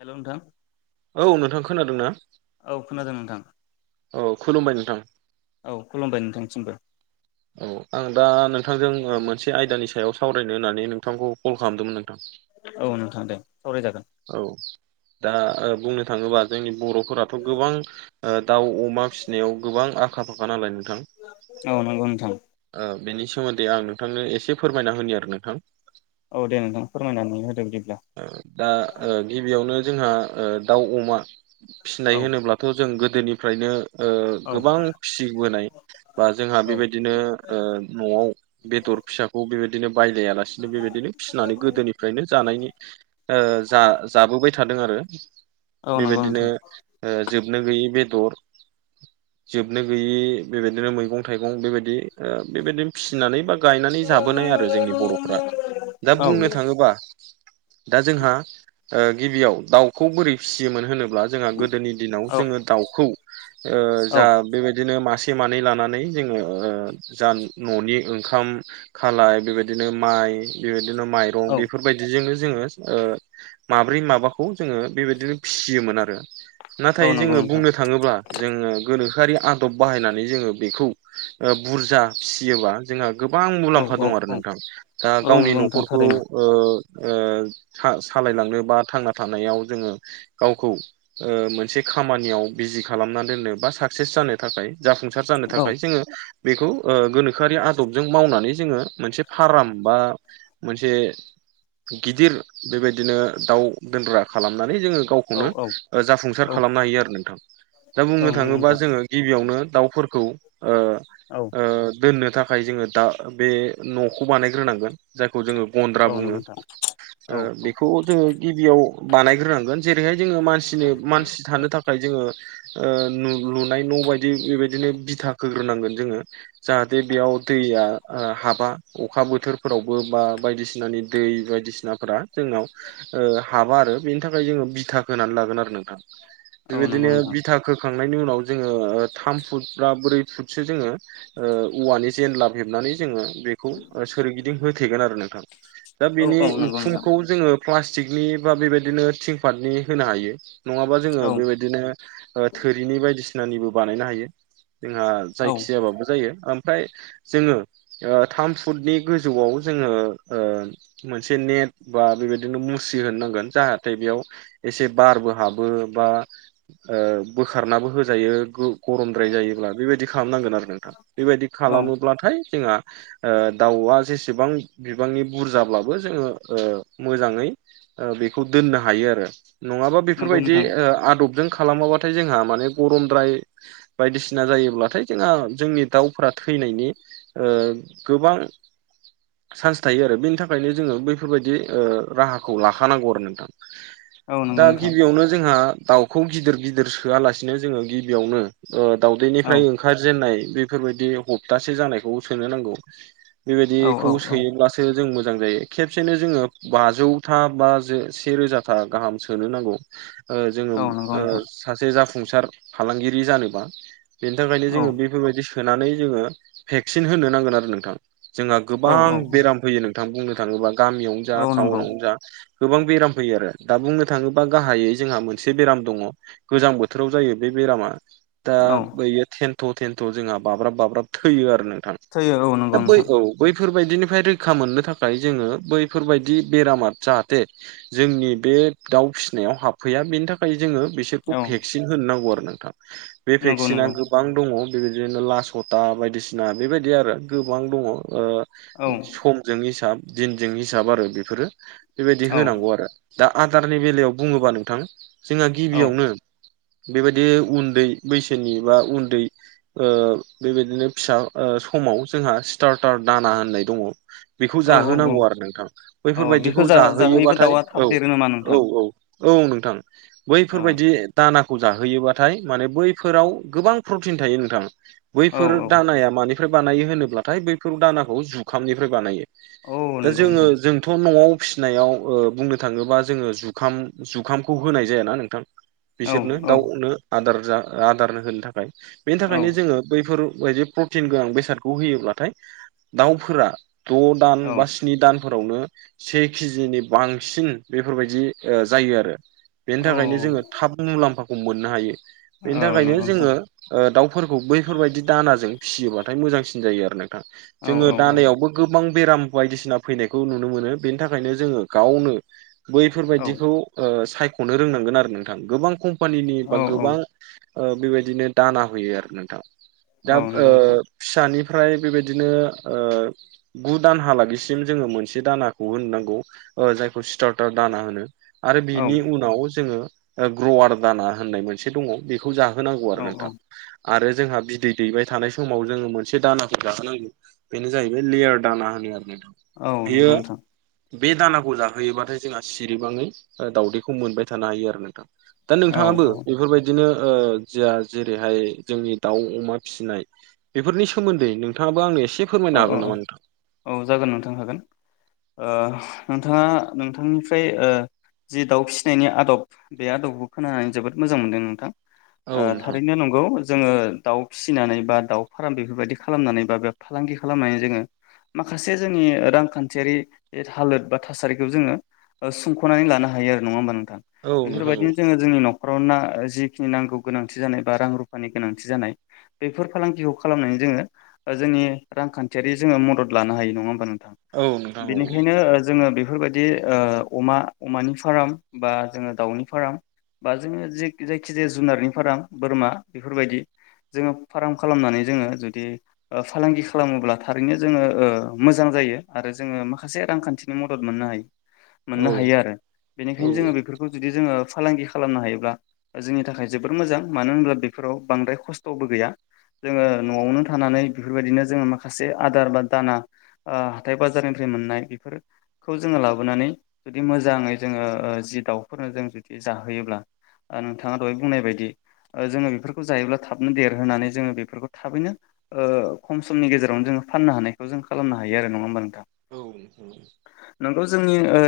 Hello नोंथां औ नोंथां खोनादोंना? औ खोनादों नोंथां औ खुलुमबाय नोंथां औ खुलुमबाय नोंथांसिमबो औ आं दा नोंथांजों मोनसे आयदानि सायाव सावरायनो होननानै नोंथांखौ कल खालामदोंमोन [inaudible] औ नोंथां दे सावराय जागोन औ दा ओ बुंनो थाङोबा जोंनि बर'फोराथ' गोबां ओ दाउ, अमा फिसिनायाव गोबां आखा फाखा नालाय नोंथां औ नंगौ नोंथां ओ बेनि सोमोन्दै आं नोंथांनो एसे फोरमायना होनि आरो नोंथां औ दे नोंथां फोरमायनानै होदो बिदिब्ला ओ दा ओ गिबियावनो जोंहा ओ दाउ, अमा औ फिसिनाय होनोब्ला थ' जों गोदोनिफ्रायनो ओ औ गोबां फिसिबोनाय बा जोंहा औ बेबायदि बिदिनो ओ न'आव बेदर फिसाखौ बेबायदिनो बायलायालासिनो बेबायदिनो फिसिनानै गोदोनिफ्रायनो जानायनि ओ जा जाबोबाय थादों आरो औ नंगौ बेबायदिनो नोंथां ओ जोबनो गैयि बेदर जोबनो गैयि बेबायदिनो मैगं-थाइगं बेबाय दि ओ बेबायदिनो फिसिनानै बा गायनानै औ जाबोनाय आरो जोंनि बर'फोरा दा औ बुंनो थाङोबा दा जोंहा ओ गिबियाव दाउखौ बोरै फिसियोमोन होनोब्ला जोहा गोदोनि दिनाव औ जोङो दावखौ ओ जा बेबायदिनो मासे मानै लानानै जोङो ओ जा न'नि ओंखाम खालाय बेबायदिनो माइ बेबायदिनो माइ रं औ बेफोर बे बायदिजोंनो जोङो ओ माब्रै माबाखौ जोङो बेबायदिनो फिसियोमोन आरो औ नाथाय नंगौ जोङो नोंथां बुंनो थाङोब्ला जोङो गोनोखोआरि आदब बाहायनानै जोङो बिखौ ओ बुरजा फिसियोबा जोंहा गोबां औ मुलाम्फा औ दं आरो औ नोंथां दा औ गावनि नंगौ नोंथां न'खरखौ थारैनो ओ-ओ सा सालायलांनो बा थांना थानायाव जोङो गावखौ ओ मोनसे खामानियाव बिजि खालामना दोननो बा साक्सेस जानो थाखाय जाफुंसार जानो था औ जोङो बेखौ ओ गोनोखोआरि आदबजों मावनानै जोङो मोनसे फार्म बा मोनसे गिदिर बेबायदिनो दाउ दोनग्रा खालामनानै जोङो गाव औ खौनो औ ओ जाफुंसार औ खालामनो हायो आरो नोंथां दा औ बुंनो नंगौ थाङोबा नोंथां जोङो गिबियावनो दाउफोरखौ औ ओ-ओ दोननो थाख खाय जोङो दा बे न'खौ बानायग्रोनांगोन जायखौ जोङो गन्द्रा औ नंगौ बुङो नोंथां औ ओ औ बेखौ जोङो गिबियाव बानायग्रोनांगोन जेरैहाय जोङो मानसिनि मानसि थानो थाखाय जोङो ओ नु लुनाय न' बायदि बेबायदिनो बिथा खो होग्रोनांगोन जोङो जाहाथे बेयाव दैया ओ हाबा अखा बोथोर फोरावबो बा बायदिसिनानि दै बायदिसिनाफोरा जोंनाव ओ हाबा आरो बेनि थाखाय जोङो बिथा खानानै लागोन आरो नोंथां औ नंगौ बेबायदिनो नोंथां बिथा खोखांनायनि उनाव जोङो थाम फुटबा ब्रै खौ फुटसो जोङो औवानि जेनलाब हेबनानै जोङो बे सोरगिदिं होथेगोन आरो नोंथां दा औ बिनि औ नंगौ नोंथां उखुमखौ जोङो प्लास्टिकनि बा बेबायदिनो थिंफाटनि होनो हायो नङाबा जोङो औ बेबायदिनो थोरिनि बायदिसिनानिबो बानायनो हायो जोंहा औ जायखि जाबाबो जायो ओमफ्राय जोङो थाम फुटनि गोजौआव जोङो मोनसे नेट बा बेबायदिनो मुस्रि होनो नांगोन जाहाथे बेयाव एसे बारबो हाबो बा बोखारनाबो होजायो गरमद्राय जायोब्ला बेबायदि खालामनांगोन आरो नोंथां बेबायदि औ खालामोब्लाथाय जोंहा दाउआ जेसेबां बिबांनि बुरजाब्लाबो जोङो मोजाङै बेखौ दोननो हायो आरो नङाबा नंगौ बेफोरबायदि नोंथां आदबजों खालामाबा नाथाय जोंहा माने गरमद्राय बायदिसिना जायो ब्लाथाय जोंहा जोंनि दाउफोरा थैनायनि गोबां चान्स थायो आरो बेनि थाखायनो जोङो बैफोरबायदि राहाखौ लाखानांगौ आरो नोंथां औ नंगौ दा नोंथां गिबियावनो जोंहा दाउ खौ गिदिर गिदिर सोआ लासेनो जोङो गिबियावनो औ दावदैनिफ्राय ओंखारजेनाय बेफोरबायदि हप्तासे जानायखौ सोनो नांगौ औ बेबायदिखौ औ औ सोयोब्ला सो जों मोजां जायो खेबसेनो जोङो बाजौथा बा से रोजाथा गाहाम सोनो नांगौ ओ जोङो औ नंगौ नोंथां सासे जाफुंसार फालांगिरि जानोबा बेनि थाखायनो औ जोङो बेफोरबायदि सोनानै जोङो भेक्सिन होनो नांगोन आरो नोंथां जोंहा औ गोबां औ औ बेराम फैयो नोंथां बुंनो थाङोबा गामियावनो जा औ नंगौ टाउनावनो जा गोबां बेराम फैयो आरो दा बुंनो थाङोबा गाहायै जोंहा मोनसे बेराम दङ गोजां बोथोराव जायो बे बेरामा दा औ बैयो थेनथ' थेनथ' जोंहा बाब्राब बाब्राब थैयो आरो नोंथां थैयो औ दा नंगौ बै नोंथां औ बैफोरबायदिनिफ्राय रैखा मोननो थाखाय जोङो बैफोरबायदि बेरामा जाहाथे जोंनि बे दाउ फिसिनायाव हाबफैया बेनि थाखाय जोङो बिस सोरखौ औ भेक्सिन होनांगौ आरो नोंथां बे नंगौ भेक्सिना नंगौ गोबां दङ बेबायदिनो लासथा बायदिसिना बेबायदि आरो गोबां दङ औ सम जों हिसाब दिनजों हिसाब आरो बेफोरो बेबायदि औ होनांगौ आरो दा आदारनि बेलायाव बुङोबा नोंथां जोंहा औ गिबियावनो बेबायदि उन्दै बैसोनि बा उन्दै बेबायदिनो फिसा समाव जोंहा स्टार्टार दाना होननाय दङ बेखौ औ औ जाहोनांगौ आरो नोंथां औ बेखौ बैफोरबायदिखौ जाहोयोबो जाहोयोबाथाय दाउआ थाब देरो नामा नोंथां औ-औ-औ औ नोंथां औ बैफोरबायदि दानाखौ जाहोयोबाथाय माने बै फोराव गोबां प्रटिन थायो नोंथां औ बैफोर औ दानाया माने फ्राय बानायो होनोब्लाथाय बैफोर दानाखौ जुखामनिफ्राय बानायो औ दा नंगौ जोङो नोंथां जोंथ' न'आव फिसिनायाव ओ बुंनो थाङोबा जोङो जुखाम जुखामखौ होनाय जायाना नोंथां औ बिसोरनो औ दाउनो आदार जा आदारनो होनो थाखाय बेनि औ थाखायनो जोङो बैफोरबायदि प्रटिन गोनां बेसादखौ होयोब्लाथाय दाउफोरा द दान औ बा स्नि दानफोरावनो से केजिनि बांसिन बेफोरबायदि ओ जायो आरो बेनि औ थाखायनो जोङो थाब मुलाम्फाखौ मोननो हायो बेनि औ थाखायनो नंगौ नोंथां जोङो ओ दाउफोरखौ बैफोरबायदि दानाजों फिसियोबाथाय मोजांसिन जायो आरो नोंथां औ जोङो औ औ दानायावबो गोबां बेराम बायदिसिना फैनायखौ नुनो मोनो बेनि थाखायनो जोङो गावनो औ बैफोरबायदिखौ ओ सायख'नो रोंनांगोन आरो नोंथां गोबां कम्पानिनि बा औ औ गोबां ओ बेबायदिनो दाना होयो आरो नोंथां औ दा ओ नंगौ नोंथां फिसानिफ्राय बेबायदिनो ओ गु दानहालागैसिम जोङो मोनसे दानाखौ होनो नांगौ जायखौ स्टार्टार दाना होनो आरो औ बिनि उनाव जोङो ओ ग्रवार दाना होननाय मोनसे दङ' खौ जाहोनांगौ आरो औ औ नोंथां आरो जोंहा बिदै दैबाय थानाय समाव जोङो मोनसे दानाखौ जाहोनांगौ बेनो जाहैबाय लेयार दाना होनो आरो नोंथां औ बेयो नंगौ नोंथां बे दानाखौ जाहोयोबाथाय जोंहा सिरिबाङै ओ दावदैखौ मोनबाय थानो हायो आरो नोंथां दा औ नोंथाङाबो औ बेफोरबायदि बिदिनो ओ जोहा जेरैहाय जोंनि दाउ, अमा फिसिनाय बेफोरनि सोमोन्दै नोंथाङाबो आंनो एसे फोरमायनो अ अ हागोन नामा नोंथां? अ औ जागोन नोंथां हागोन ओ नोंथाङा नोंथांनिफ्राय ओ जि दाउ फिसिनायनि आद'ब बे आद'बखौ खोनानानै जोबोद मोजां मोनदों नोंथां औ ओ नोंथां थारैनो नंगौ जोङो दाउ फिसिनानै बा दाउ फार्म बेफोरबायदि खालामनानै बा बे फालांगि खालामनानै जोङो माखासे जोंनि रांखान्थियारि हालोद बा थासारिखौ जोङो ओ सुंख'नानै लानो हायो आरो नङा होमबा नोंथां औ नोंथां औ बेफोरबायदिनो जोङो जोंनि न'खराव ना जिखिनि नांगौ गोनांथि जानाय बा रां-रुफानि गोनांथि जानाय बेफोर फालांगिखौ खालामनानै जोङो ओ जोंनि रांखान्थियारि जोङो मदद लानो हायो नङा होमबा औ नोंथां औ बेनिखायनो ओ जोङो बेफोरबायदि बिदि ओ अमा अमानि फार्म बा जोङो दाउनि फार्म बा जोङो जे जायखि जाया जुनारनि फार्म बोरमा बेफोरबायदि जोङो फार्म खालामनानै जोङो जुदि ओ फालांगि खालामोब्ला थारैनो जोङो ओ मोजां जायो आरो जोङो माखासे रांखान्थिनि मदद मोननो हायो औ मोननो हायो आरो औ बेनिखायनो जोङो बेफोरखौ जुदि जोङो फालांगि खालामनो हायोब्ला जोंनि थाखाय जोबोर मोजां मानो होनब्ला बेफोराव बांद्राय खस्थ'बो गैया जोङो न'आवनो थानानै बेफोरबायदिनो जोङो माखासे आदार बा दाना ओ हाथाय-बाजारनिफ्राय मोननाय बेफोर खौ जोङो लाबोनानै जुदि मोजाङै जोङो ओ जि दाउफोरनो जों जुदि जाहोयोब्ला ओ नोंथाङा दहाय बुंनायबायदि ओ जोङो बेफोरखौ जायोब्ला थाबनो देरहोनानै जोङो बेफोरखौ थाबैनो ओ खम समनि गेजेराव जोङो फाननो हानायखौ जों खालामनो हायो नङा होमबा नोंथा औ नोंथां नंगौ जोंनि ओ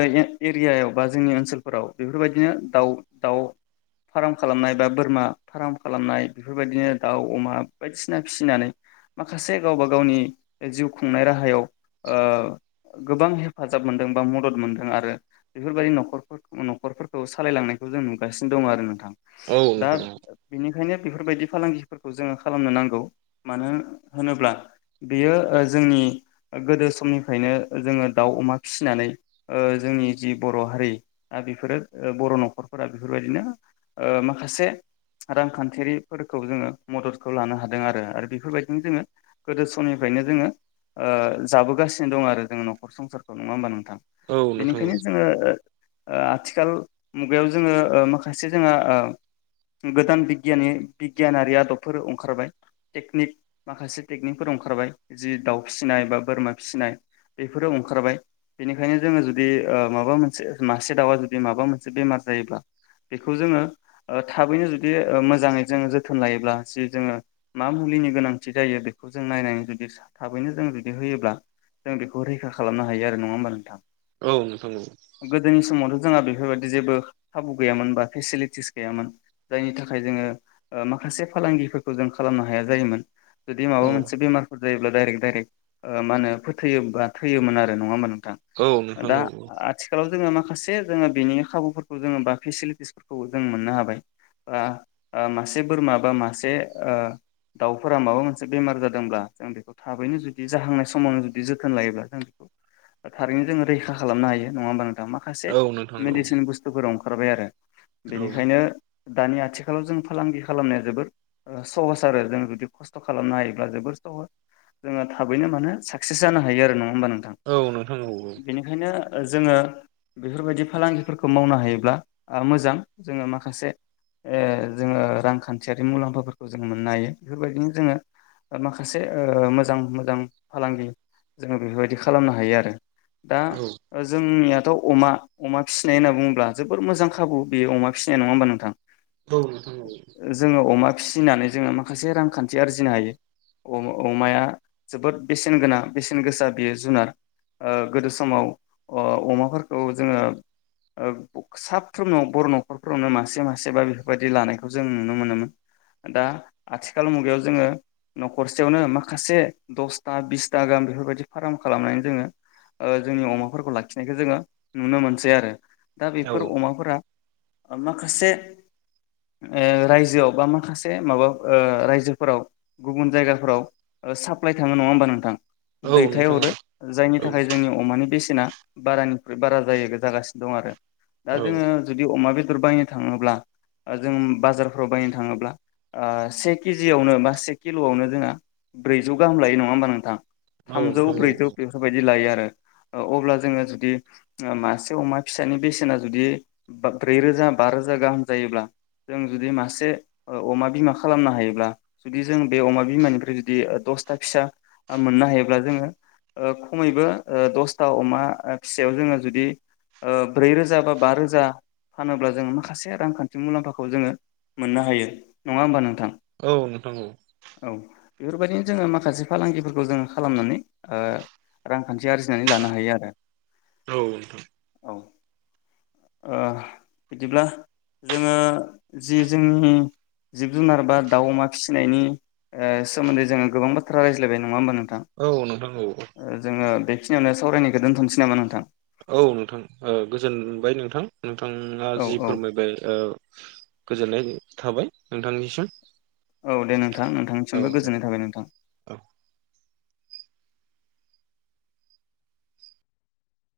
एरियायाव बा जोंनि ओनसोलफोराव बेफोरबायदिनो दाउ दाउ फार्म खालामनाय बा बोरमा फार्म खालामनाय बेफोरबायदिनो दाउ, अमा बायदिसिना फिसिनानै माखासे गावबा गावनि जिउ खुंनाय राहायाव ओ गोबां हेफाजाब मोनदों बा मदद मोनदों आरो बेफोरबायदि न'खरफोर न'खरफोरखौ सालायलांनायखौ जों नुगासिनो दङ आरो नोंथां औ दा नोंथां औ बेनिखायनो बेफोरबायदि फालांगिफोरखौ जोङो खालामनो नांगौ मानो होनोब्ला बेयो जोंनि गोदो समनिफ्रायनो जोङो दाउ अमा फिसिनानै ओ जोंनि जि बर' हारि दा बेफोरो बर' न'खरफोरा बेफोरबायदिनो ओ माखासे रांखान्थियारिफोरखौ जोङो मददखौ लानो हादों आरो आरो बेफोरबायदिनो जोङो गोदो समनिफ्रायनो जोङो ओ जाबोगासिनो दं आरो जोङो न'खर संसारखौ नङा होमबा नोंथां औ नोंथां बेनिखायनो जोङो ओ आथिखाल मुगायाव जोङो ओ माखासे जोङो ओ गोदान बिगियनि बिगियानारि आदबफोर अंखारबाय टेकनिक माखासे टेकनिकफोर ओंखारबाय जि दाउ फिसिनाय बा बोरमा फिसिनाय बेफोरो ओंखारबाय बेनिखायनो जोङो जुदि ओ माबा मोनसे मासे दाउआ जुदि माबा मोनसे बेमार जायोब्ला बेखौ जोङो ओ थाबैनो जुदि मोजाङै जोङो जोथोन लायोब्ला जि जोङो मा मुलिनि गोनां थि जायो बेखौ जों नायनानै जुदि थाबैनो जों जुदि होयोब्ला जों बेखौ रैखा खालामनो हायो आरो नङा होमबा नोंथां औ नोंथां नंगौ गोदोनि समावथ' जोंहा बेफोरबायदि जेबो खाबु गैयामोन बा फेसिलिटिस गैयामोन जायनि थाखाय जोङो ओ माखासे फालांगिफोरखौ जों खालामनो हाया जायोमोन जुदि माबा औ मोनसे बेमार फोर जायोब्ला डाइरेक्ट दडाइरेक्ट मा होनो फोथैयोबा थैयोमोन आरो नङा होमबा नोंथां औ नोंथां दा औ आथ थिखालाव जोङो माखासे जोङो बेनि खाबुफोरखौ जोङो बा फेसिलिटिसफोरखौ जों मोननो हाबाय आ मासे बोरमा बा मासे ओ दाउफोरा माबा मोन से बेमार जादोंब्ला जों बेखौ थाबैनो जुदि जाहांनाय समावनो जुदि जोथोन लायोब्ला जों थारैनो जोङो रैखा खालामनो हायो नङा होमबा नों दा माखासे औ नोंथां मेडिसिन बुसथुफोराव ओंखारबाय आरो औ बेनिखायनो दानि आथिखालाव जों फालांगि खालामनाया जोबोर सहस आरो जों जुदि खस' खसथ' खालामनो हायोब्ला जोबोर सहस जोङो थाबैनो माने साकसेस जानो हायो आरो नङा होमबा नोंथां औ नोंथां नंगौ बेनिखायनो जोङो बेफोरबायदि फालांगिफोरखौ मावनो हायोब्ला मोजां जोङो माखासे ओ जोङो रांखानथियारि मुलामफाफोरखौ जोङो मोननो हायो बेफोरबायदिनो जोङो माखासे ओ मोजां मोजां फालांगि जोङो बेफोरबायदि खालामनो हायो आरो दा औ जोंनियाथ' अमा अमा फिसिनाय होनना बुङोब्ला जोबोर मोजां खाबु बेयो अमा फिसिनाया नङा होमबा नोंथां औ नोंथां नंगौ जोङो अमा फिसिनानै जोङो माखासे रांखान्थि आरजिनो हायो अ अमाया जोबोद बेसेनगोनां बेसेन गोसा बियो जुनार ओ गोदो समाव ओ अमाफोरखौ जोङो ओ साफ्रोमनाव बर' न'खरफोरावनो मासे मासेबा बेफोरबायदि लानायखौ जों नुनो मोनोमोन दा आथिखाल मुगायाव जोङो न'खरसेयावनो माखासे दसथा बिसथा गाहाम बेफोरबायदि फाराम खालामनानै जोङो ओ जोंनि अमाफोरखौ लाखिनायखौ जोङो नुनो मोनसै आरो दा औ बेफोर अमाफोरा माखासे ओ रायजोआव बा माखासे माबा ओ रायजो फोराव गुबुन जायगाफोराव साप्लाइ थाङो नङा होमबा नोंथां औ औ नोंथां औ दैथायहरो जायनि थाखाय जोंनियाव अमानि बेसेना बारानिख्रुइ बारा जायो जागासिनो दं आरो औ नोंथां औ दा जोङो जुदि अमा बेदर बायनो थाङोब्ला ओ जों बाजारफोराव बायनो थाङोब्ला आ बे केजि जियावनो बा बे किल'यावनो जों ब्रैजौ गाहाम लायो नङा होनबा नोंथां औ थामजौ नोंथां औ ब्रैजौ बेफोरबायदि लायो आरो अब्ला जोङो जुदि मासे अमा फिसानि बेसेना जुदि ब्रै रोजा बा रोजा गाहाम जायोब्ला जों जुदि मासे अमा बिमा खालामनो हायोब्ला जुदि जों बे अमा बिमानिफ्राय जुदि दसथा फिसा मोननो हायोब्ला जोङो ओ खमैबो दसथा अमा फिसायाव जोङो जुदि ओ ब्रै रोजा बा बा रोजा फानोब्ला जोङो माखासे रांखानथि मुलामफाखौ जोङो मोननो हायो नङा होमबा नोंथां औ नोंथां औ औ बेफोरबायदिनो जोङो माखासे फालांगिफोरखौ जोङो खालामनानै ओ रांखानथि आरजिनानै लानो हायो आरो औ नोंथां औ ओ बिदिब्ला जोङो जि जोंनि जिब जुनार बा दाउ अमा फिसिनायनि सोमोन्दै जोङो गोबां बाथ्रा रायज्लायबाय नङा होमबा नोंथां औ नोंथां औ जोङो बेखिनियावनो सावरायनायखौ दोनथ'नोसै नामा नोंथां औ नोंथां गोजोनबाय नोंथां नोंथाङा औ जि औ फोरमायबाय गोजोननाय थाबाय नोंथांनिसिम औ दे नोंथां औ नोंथांनिसिमबो दे गोजोन्नाय थाबाय नोंथां औ